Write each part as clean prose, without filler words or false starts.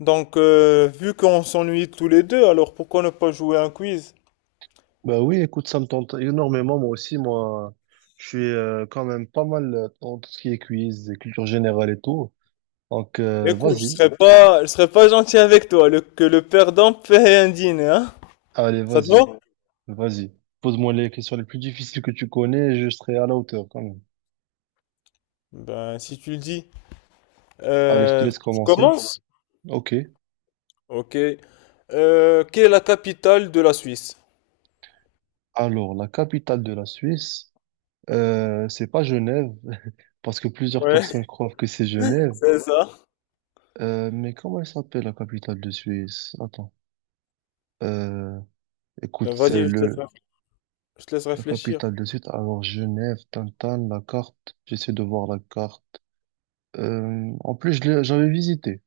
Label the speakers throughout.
Speaker 1: Vu qu'on s'ennuie tous les deux, alors pourquoi ne pas jouer à un quiz?
Speaker 2: Bah oui, écoute, ça me tente énormément, moi aussi, moi, je suis quand même pas mal dans tout ce qui est quiz, et culture générale et tout.
Speaker 1: Écoute,
Speaker 2: Vas-y,
Speaker 1: je serais pas gentil avec toi, que le perdant paie un dîner, hein?
Speaker 2: allez,
Speaker 1: Ça te va?
Speaker 2: vas-y, vas-y. Pose-moi les questions les plus difficiles que tu connais, et je serai à la hauteur quand même.
Speaker 1: Ben, si tu le dis.
Speaker 2: Allez, je te
Speaker 1: Euh,
Speaker 2: laisse
Speaker 1: tu
Speaker 2: commencer.
Speaker 1: commences?
Speaker 2: Ok.
Speaker 1: Ok. Quelle est la capitale de la Suisse?
Speaker 2: Alors, la capitale de la Suisse, c'est pas Genève, parce que plusieurs
Speaker 1: Ouais,
Speaker 2: personnes croient que c'est Genève.
Speaker 1: c'est ça.
Speaker 2: Mais comment elle s'appelle la capitale de Suisse? Attends. Euh,
Speaker 1: Ben,
Speaker 2: écoute, c'est
Speaker 1: vas-y,
Speaker 2: le
Speaker 1: je te laisse
Speaker 2: La
Speaker 1: réfléchir.
Speaker 2: capitale de suite, alors Genève, Tintin, la carte, j'essaie de voir la carte. En plus, j'avais visité.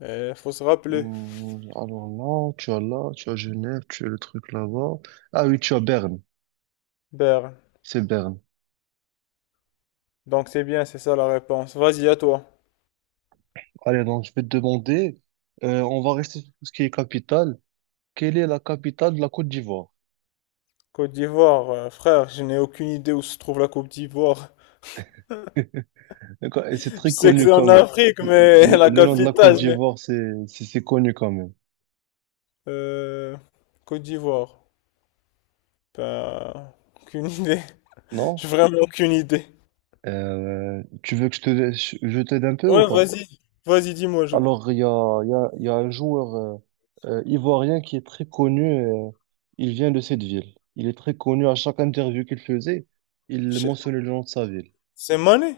Speaker 1: Il faut se rappeler.
Speaker 2: Alors là, tu as Genève, tu as le truc là-bas. Ah oui, tu as Berne,
Speaker 1: Berne.
Speaker 2: c'est Berne.
Speaker 1: Donc c'est bien, c'est ça la réponse. Vas-y, à toi.
Speaker 2: Allez, donc je vais te demander, on va rester sur tout ce qui est capitale. Quelle est la capitale de la Côte d'Ivoire?
Speaker 1: Côte d'Ivoire, frère, je n'ai aucune idée où se trouve la Côte d'Ivoire.
Speaker 2: D'accord, et c'est
Speaker 1: Je
Speaker 2: très
Speaker 1: sais que
Speaker 2: connu
Speaker 1: c'est
Speaker 2: quand
Speaker 1: en
Speaker 2: même.
Speaker 1: Afrique,
Speaker 2: Le,
Speaker 1: mais la
Speaker 2: le nom de la Côte
Speaker 1: capitale, je n'ai-
Speaker 2: d'Ivoire, c'est connu quand même,
Speaker 1: Euh, Côte d'Ivoire. Ben, aucune idée. J'ai
Speaker 2: non?
Speaker 1: vraiment aucune idée.
Speaker 2: Tu veux que je t'aide un peu ou
Speaker 1: Ouais,
Speaker 2: pas?
Speaker 1: vas-y. Vas-y, dis-moi.
Speaker 2: Alors, il y a un joueur ivoirien qui est très connu. Euh, il vient de cette ville. Il est très connu. À chaque interview qu'il faisait, il
Speaker 1: je-
Speaker 2: mentionnait le nom de sa ville.
Speaker 1: C'est Mané?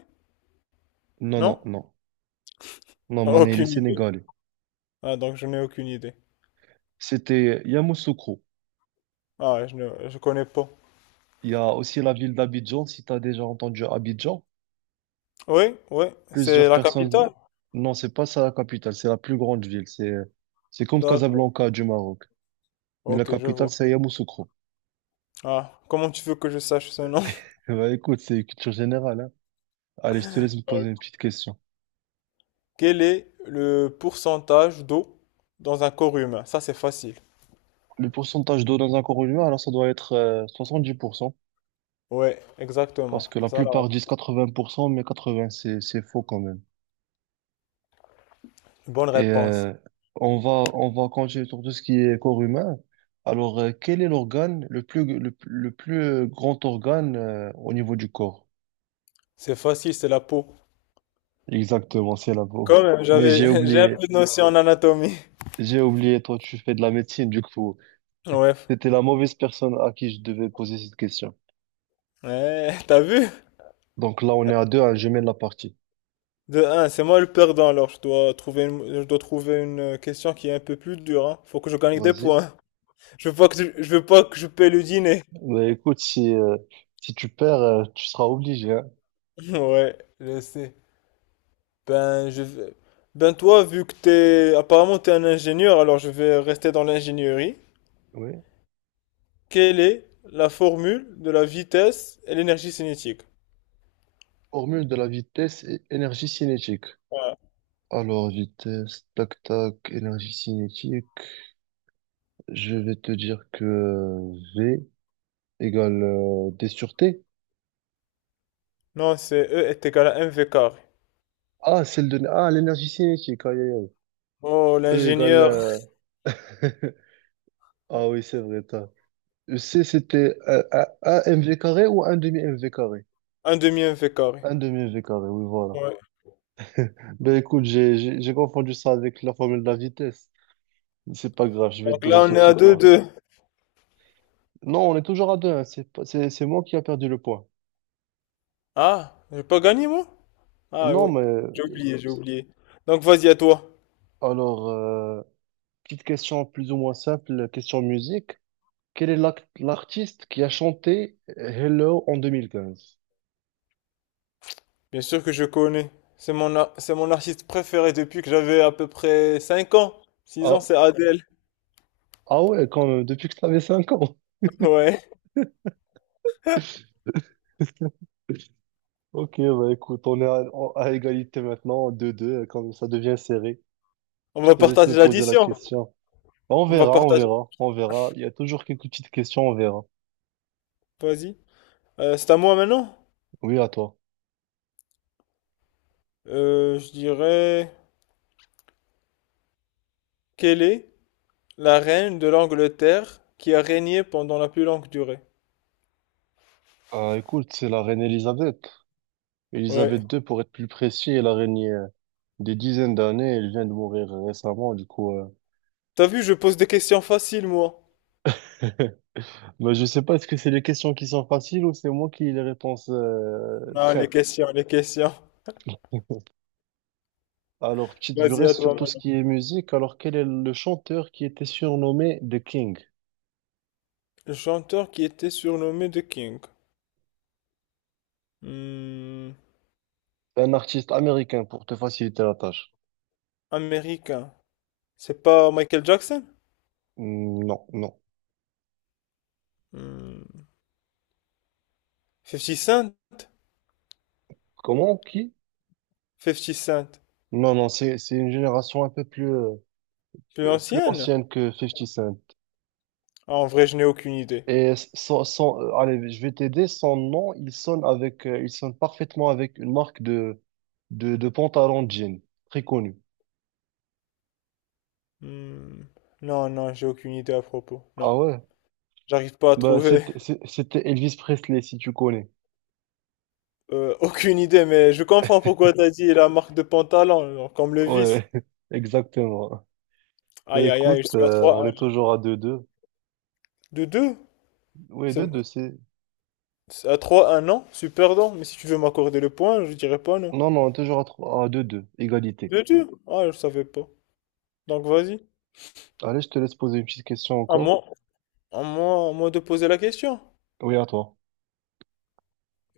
Speaker 2: Non,
Speaker 1: Non?
Speaker 2: non, non. Non,
Speaker 1: Ah,
Speaker 2: Mané, il est
Speaker 1: aucune idée.
Speaker 2: sénégalais.
Speaker 1: Ah, donc je n'ai aucune idée.
Speaker 2: C'était Yamoussoukro.
Speaker 1: Ah, je ne je connais pas.
Speaker 2: Il y a aussi la ville d'Abidjan. Si tu as déjà entendu Abidjan,
Speaker 1: Oui, oui, c'est
Speaker 2: plusieurs
Speaker 1: la
Speaker 2: personnes...
Speaker 1: capitale.
Speaker 2: Non, c'est pas ça la capitale. C'est la plus grande ville. C'est comme
Speaker 1: D'accord.
Speaker 2: Casablanca du Maroc. Mais la
Speaker 1: Ok, je
Speaker 2: capitale,
Speaker 1: vois.
Speaker 2: c'est Yamoussoukro.
Speaker 1: Ah, comment tu veux que je sache ce nom?
Speaker 2: Bah, écoute, c'est culture générale, hein. Allez, je te
Speaker 1: Ah,
Speaker 2: laisse me poser une
Speaker 1: ok.
Speaker 2: petite question.
Speaker 1: Quel est le pourcentage d'eau dans un corps humain? Ça, c'est facile.
Speaker 2: Le pourcentage d'eau dans un corps humain, alors ça doit être 70%,
Speaker 1: Ouais, exactement.
Speaker 2: parce que la
Speaker 1: Ça, là.
Speaker 2: plupart disent 80%, mais 80%, c'est faux quand même.
Speaker 1: Bonne
Speaker 2: Et
Speaker 1: réponse.
Speaker 2: euh, on va continuer sur tout ce qui est corps humain. Alors, quel est l'organe, le plus grand organe au niveau du corps?
Speaker 1: C'est facile, c'est la peau.
Speaker 2: Exactement, c'est la peau.
Speaker 1: Quand même,
Speaker 2: Mais
Speaker 1: j'avais, j'ai un peu de notion en anatomie.
Speaker 2: j'ai oublié, toi, tu fais de la médecine, du coup.
Speaker 1: Ouais.
Speaker 2: C'était la mauvaise personne à qui je devais poser cette question.
Speaker 1: Ouais, t'as vu?
Speaker 2: Donc là, on est à deux, hein, je mène la partie.
Speaker 1: De un, c'est moi le perdant, alors je dois je dois trouver une question qui est un peu plus dure, hein. Faut que je gagne des
Speaker 2: Vas-y.
Speaker 1: points. Je veux pas que je veux pas que je paie le dîner.
Speaker 2: Mais écoute, si tu perds, tu seras obligé, hein.
Speaker 1: Ouais, je sais. Ben, je vais- Ben toi, vu que t'es, apparemment t'es un ingénieur, alors je vais rester dans l'ingénierie.
Speaker 2: Oui.
Speaker 1: Quelle est la formule de la vitesse et l'énergie cinétique?
Speaker 2: Formule de la vitesse et énergie cinétique. Alors, vitesse, tac, tac, énergie cinétique. Je vais te dire que V égale D sur T.
Speaker 1: Non, c'est E est égal à mv carré.
Speaker 2: Ah, celle de... Ah, l'énergie cinétique. Aïe, aïe, aïe.
Speaker 1: Oh,
Speaker 2: E égale...
Speaker 1: l'ingénieur,
Speaker 2: Ah oui, c'est vrai, t'as. E, C, c'était un MV carré ou un demi-MV carré?
Speaker 1: un demi mv carré.
Speaker 2: Un demi-MV carré, oui, voilà.
Speaker 1: Ouais.
Speaker 2: Ben écoute, j'ai confondu ça avec la formule de la vitesse. C'est pas grave, je vais te
Speaker 1: Donc
Speaker 2: donner
Speaker 1: là,
Speaker 2: ce
Speaker 1: on est
Speaker 2: petit
Speaker 1: à deux
Speaker 2: point.
Speaker 1: deux.
Speaker 2: Non, on est toujours à deux, hein. C'est pas- c'est moi qui a perdu le point.
Speaker 1: Ah, j'ai pas gagné, moi? Ah
Speaker 2: Non,
Speaker 1: oui,
Speaker 2: mais
Speaker 1: j'ai oublié. Donc vas-y, à toi.
Speaker 2: alors, petite question plus ou moins simple, question musique. Quel est l'artiste qui a chanté Hello en 2015?
Speaker 1: Bien sûr que je connais. C'est mon artiste préféré depuis que j'avais à peu près 5 ans. six
Speaker 2: Ah,
Speaker 1: ans, c'est Adèle.
Speaker 2: ah ouais, quand même, depuis que tu avais 5 ans.
Speaker 1: Ouais.
Speaker 2: Ok, bah écoute, on est à, à égalité maintenant, deux deux quand ça devient serré.
Speaker 1: On
Speaker 2: Je
Speaker 1: va
Speaker 2: te laisse me
Speaker 1: partager
Speaker 2: poser la
Speaker 1: l'addition.
Speaker 2: question. Bah, on
Speaker 1: On va
Speaker 2: verra, on
Speaker 1: partager.
Speaker 2: verra, on verra. Il y a toujours quelques petites questions, on verra.
Speaker 1: Vas-y. C'est à moi maintenant.
Speaker 2: Oui, à toi.
Speaker 1: Je dirais... Quelle est la reine de l'Angleterre qui a régné pendant la plus longue durée?
Speaker 2: Ah, écoute, c'est la reine Elisabeth.
Speaker 1: Ouais.
Speaker 2: Elisabeth II, pour être plus précis, elle a régné des dizaines d'années. Elle vient de mourir récemment, du coup. Euh,
Speaker 1: T'as vu, je pose des questions faciles, moi.
Speaker 2: bah, je sais pas, est-ce que c'est les questions qui sont faciles ou c'est moi qui les réponses
Speaker 1: Non, les
Speaker 2: traite?
Speaker 1: questions, les questions.
Speaker 2: Alors, petite du
Speaker 1: Vas-y, à
Speaker 2: reste
Speaker 1: toi
Speaker 2: sur tout ce
Speaker 1: maintenant.
Speaker 2: qui est musique. Alors, quel est le chanteur qui était surnommé The King?
Speaker 1: Le chanteur qui était surnommé The King. Hmm,
Speaker 2: Un artiste américain pour te faciliter la tâche.
Speaker 1: américain. C'est pas Michael Jackson?
Speaker 2: Hmm, non, non.
Speaker 1: Hmm, 50 Cent?
Speaker 2: Comment? Qui?
Speaker 1: 50 Cent.
Speaker 2: Non, non, c'est une génération un peu plus
Speaker 1: Plus
Speaker 2: plus
Speaker 1: ancienne?
Speaker 2: ancienne que 50 Cent.
Speaker 1: Ah, en vrai, je n'ai aucune idée.
Speaker 2: Et allez, je vais t'aider. Son nom, il sonne avec, il sonne parfaitement avec une marque de pantalon de jean, très connue.
Speaker 1: Hmm, non, non, j'ai aucune idée à propos.
Speaker 2: Ah
Speaker 1: Non,
Speaker 2: ouais?
Speaker 1: j'arrive pas à
Speaker 2: Bah,
Speaker 1: trouver.
Speaker 2: c'était Elvis Presley, si tu connais.
Speaker 1: Aucune idée, mais je comprends pourquoi t'as dit la marque de pantalon, genre, comme le vice.
Speaker 2: Ouais, exactement. Bah,
Speaker 1: Aïe, aïe, aïe, je
Speaker 2: écoute,
Speaker 1: suis à
Speaker 2: on
Speaker 1: 3-1.
Speaker 2: est toujours à deux deux.
Speaker 1: De 2?
Speaker 2: Oui, deux deux c'est.
Speaker 1: À 3, un an, c'est perdant. Mais si tu veux m'accorder le point, je dirais pas non.
Speaker 2: Non, non, on est toujours à deux deux égalité.
Speaker 1: Bien sûr. Ah, je savais pas. Donc vas-y.
Speaker 2: Allez, je te laisse poser une petite question
Speaker 1: À
Speaker 2: encore.
Speaker 1: moi, à moi de poser la question.
Speaker 2: Oui, à toi.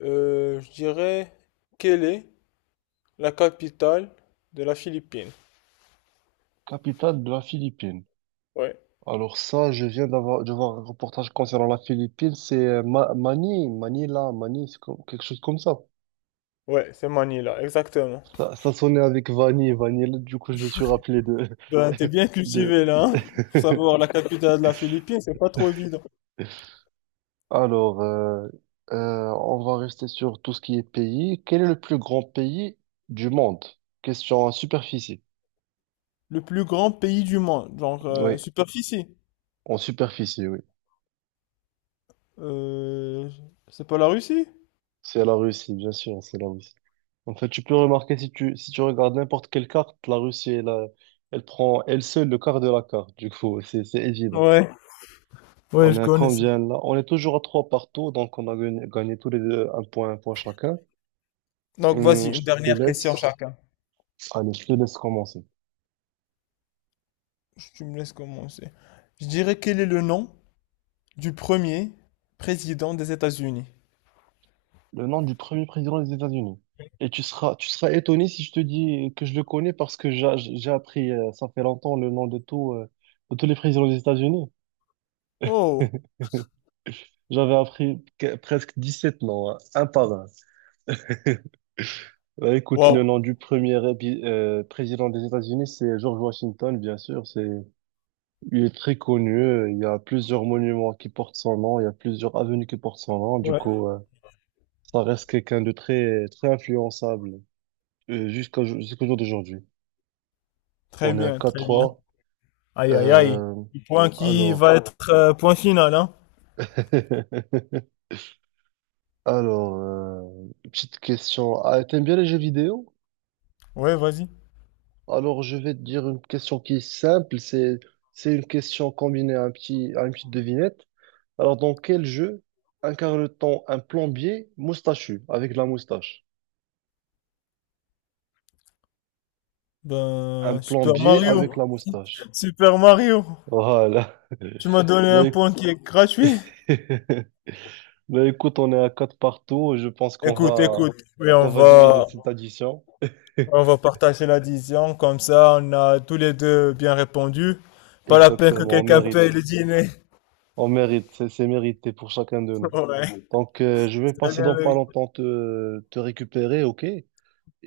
Speaker 1: Je dirais, quelle est la capitale de la Philippine?
Speaker 2: Capitale de la Philippine.
Speaker 1: Ouais.
Speaker 2: Alors ça, je viens d'avoir de voir un reportage concernant la Philippine, c'est Mani, Manila, Mani, quelque chose comme ça.
Speaker 1: Ouais, c'est Manila, exactement.
Speaker 2: Ça sonnait avec Vanille, Vanille, du coup je me suis rappelé de...
Speaker 1: Ben, t'es bien cultivé
Speaker 2: de...
Speaker 1: là, hein? Pour savoir la capitale de la Philippine, c'est pas trop évident.
Speaker 2: Alors, on va rester sur tout ce qui est pays. Quel est le plus grand pays du monde? Question en superficie.
Speaker 1: Le plus grand pays du monde,
Speaker 2: Oui,
Speaker 1: superficie.
Speaker 2: en superficie, oui.
Speaker 1: Euh, c'est pas la Russie?
Speaker 2: C'est la Russie, bien sûr, c'est la Russie. En fait, tu peux remarquer si tu regardes n'importe quelle carte, la Russie, elle prend elle seule le quart de la carte. Du coup, c'est évident.
Speaker 1: Ouais, ouais,
Speaker 2: On
Speaker 1: je
Speaker 2: est à
Speaker 1: connais.
Speaker 2: combien là? On est toujours à trois partout, donc on a gagné, gagné tous les deux un point chacun.
Speaker 1: Donc voici
Speaker 2: Je
Speaker 1: une
Speaker 2: te
Speaker 1: dernière question
Speaker 2: laisse.
Speaker 1: chacun.
Speaker 2: Allez, je te laisse commencer.
Speaker 1: Tu me laisses commencer. Je dirais quel est le nom du premier président des États-Unis?
Speaker 2: Le nom du premier président des États-Unis. Et tu seras étonné si je te dis que je le connais parce que j'ai appris, ça fait longtemps, le nom de tout, de tous les présidents des États-Unis.
Speaker 1: Oh,
Speaker 2: J'avais appris presque sept noms, hein, un par un. Bah, écoute, le
Speaker 1: wow.
Speaker 2: nom du premier président des États-Unis, c'est George Washington, bien sûr. C'est, il est très connu. Euh, il y a plusieurs monuments qui portent son nom. Il y a plusieurs avenues qui portent son nom.
Speaker 1: Ouais,
Speaker 2: Ça reste quelqu'un de très, très influençable jusqu'au jour d'aujourd'hui.
Speaker 1: très
Speaker 2: On est à
Speaker 1: bien,
Speaker 2: quatre
Speaker 1: très bien.
Speaker 2: trois.
Speaker 1: Aïe, aïe, aïe.
Speaker 2: Euh,
Speaker 1: Le point qui va
Speaker 2: alors,
Speaker 1: être point final, hein?
Speaker 2: alors, euh, petite question. Ah, t'aimes bien les jeux vidéo?
Speaker 1: Ouais, vas-y.
Speaker 2: Alors, je vais te dire une question qui est simple. C'est une question combinée à à une petite devinette. Alors, dans quel jeu incarne-t-on un plombier moustachu avec la moustache? Un
Speaker 1: Ben, Super
Speaker 2: plombier avec
Speaker 1: Mario.
Speaker 2: la moustache.
Speaker 1: Super Mario.
Speaker 2: Voilà.
Speaker 1: Tu m'as donné un
Speaker 2: Mais,
Speaker 1: point qui est gratuit.
Speaker 2: mais écoute, on est à quatre partout. Je pense
Speaker 1: Écoute, écoute.
Speaker 2: qu'on va diviser cette addition.
Speaker 1: On va partager l'addition. Comme ça, on a tous les deux bien répondu. Pas la peine que
Speaker 2: Exactement, on
Speaker 1: quelqu'un
Speaker 2: mérite.
Speaker 1: paye le dîner.
Speaker 2: On mérite, c'est mérité pour chacun de nous.
Speaker 1: Ouais,
Speaker 2: Je vais
Speaker 1: très
Speaker 2: passer
Speaker 1: bien.
Speaker 2: dans pas
Speaker 1: Loïc.
Speaker 2: longtemps te récupérer, ok? Et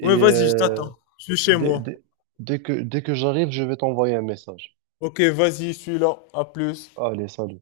Speaker 1: Oui, vas-y, je
Speaker 2: euh,
Speaker 1: t'attends. Je suis chez
Speaker 2: dès,
Speaker 1: moi.
Speaker 2: dès, dès que j'arrive, je vais t'envoyer un message.
Speaker 1: Ok, vas-y, je suis là. À plus.
Speaker 2: Allez, salut.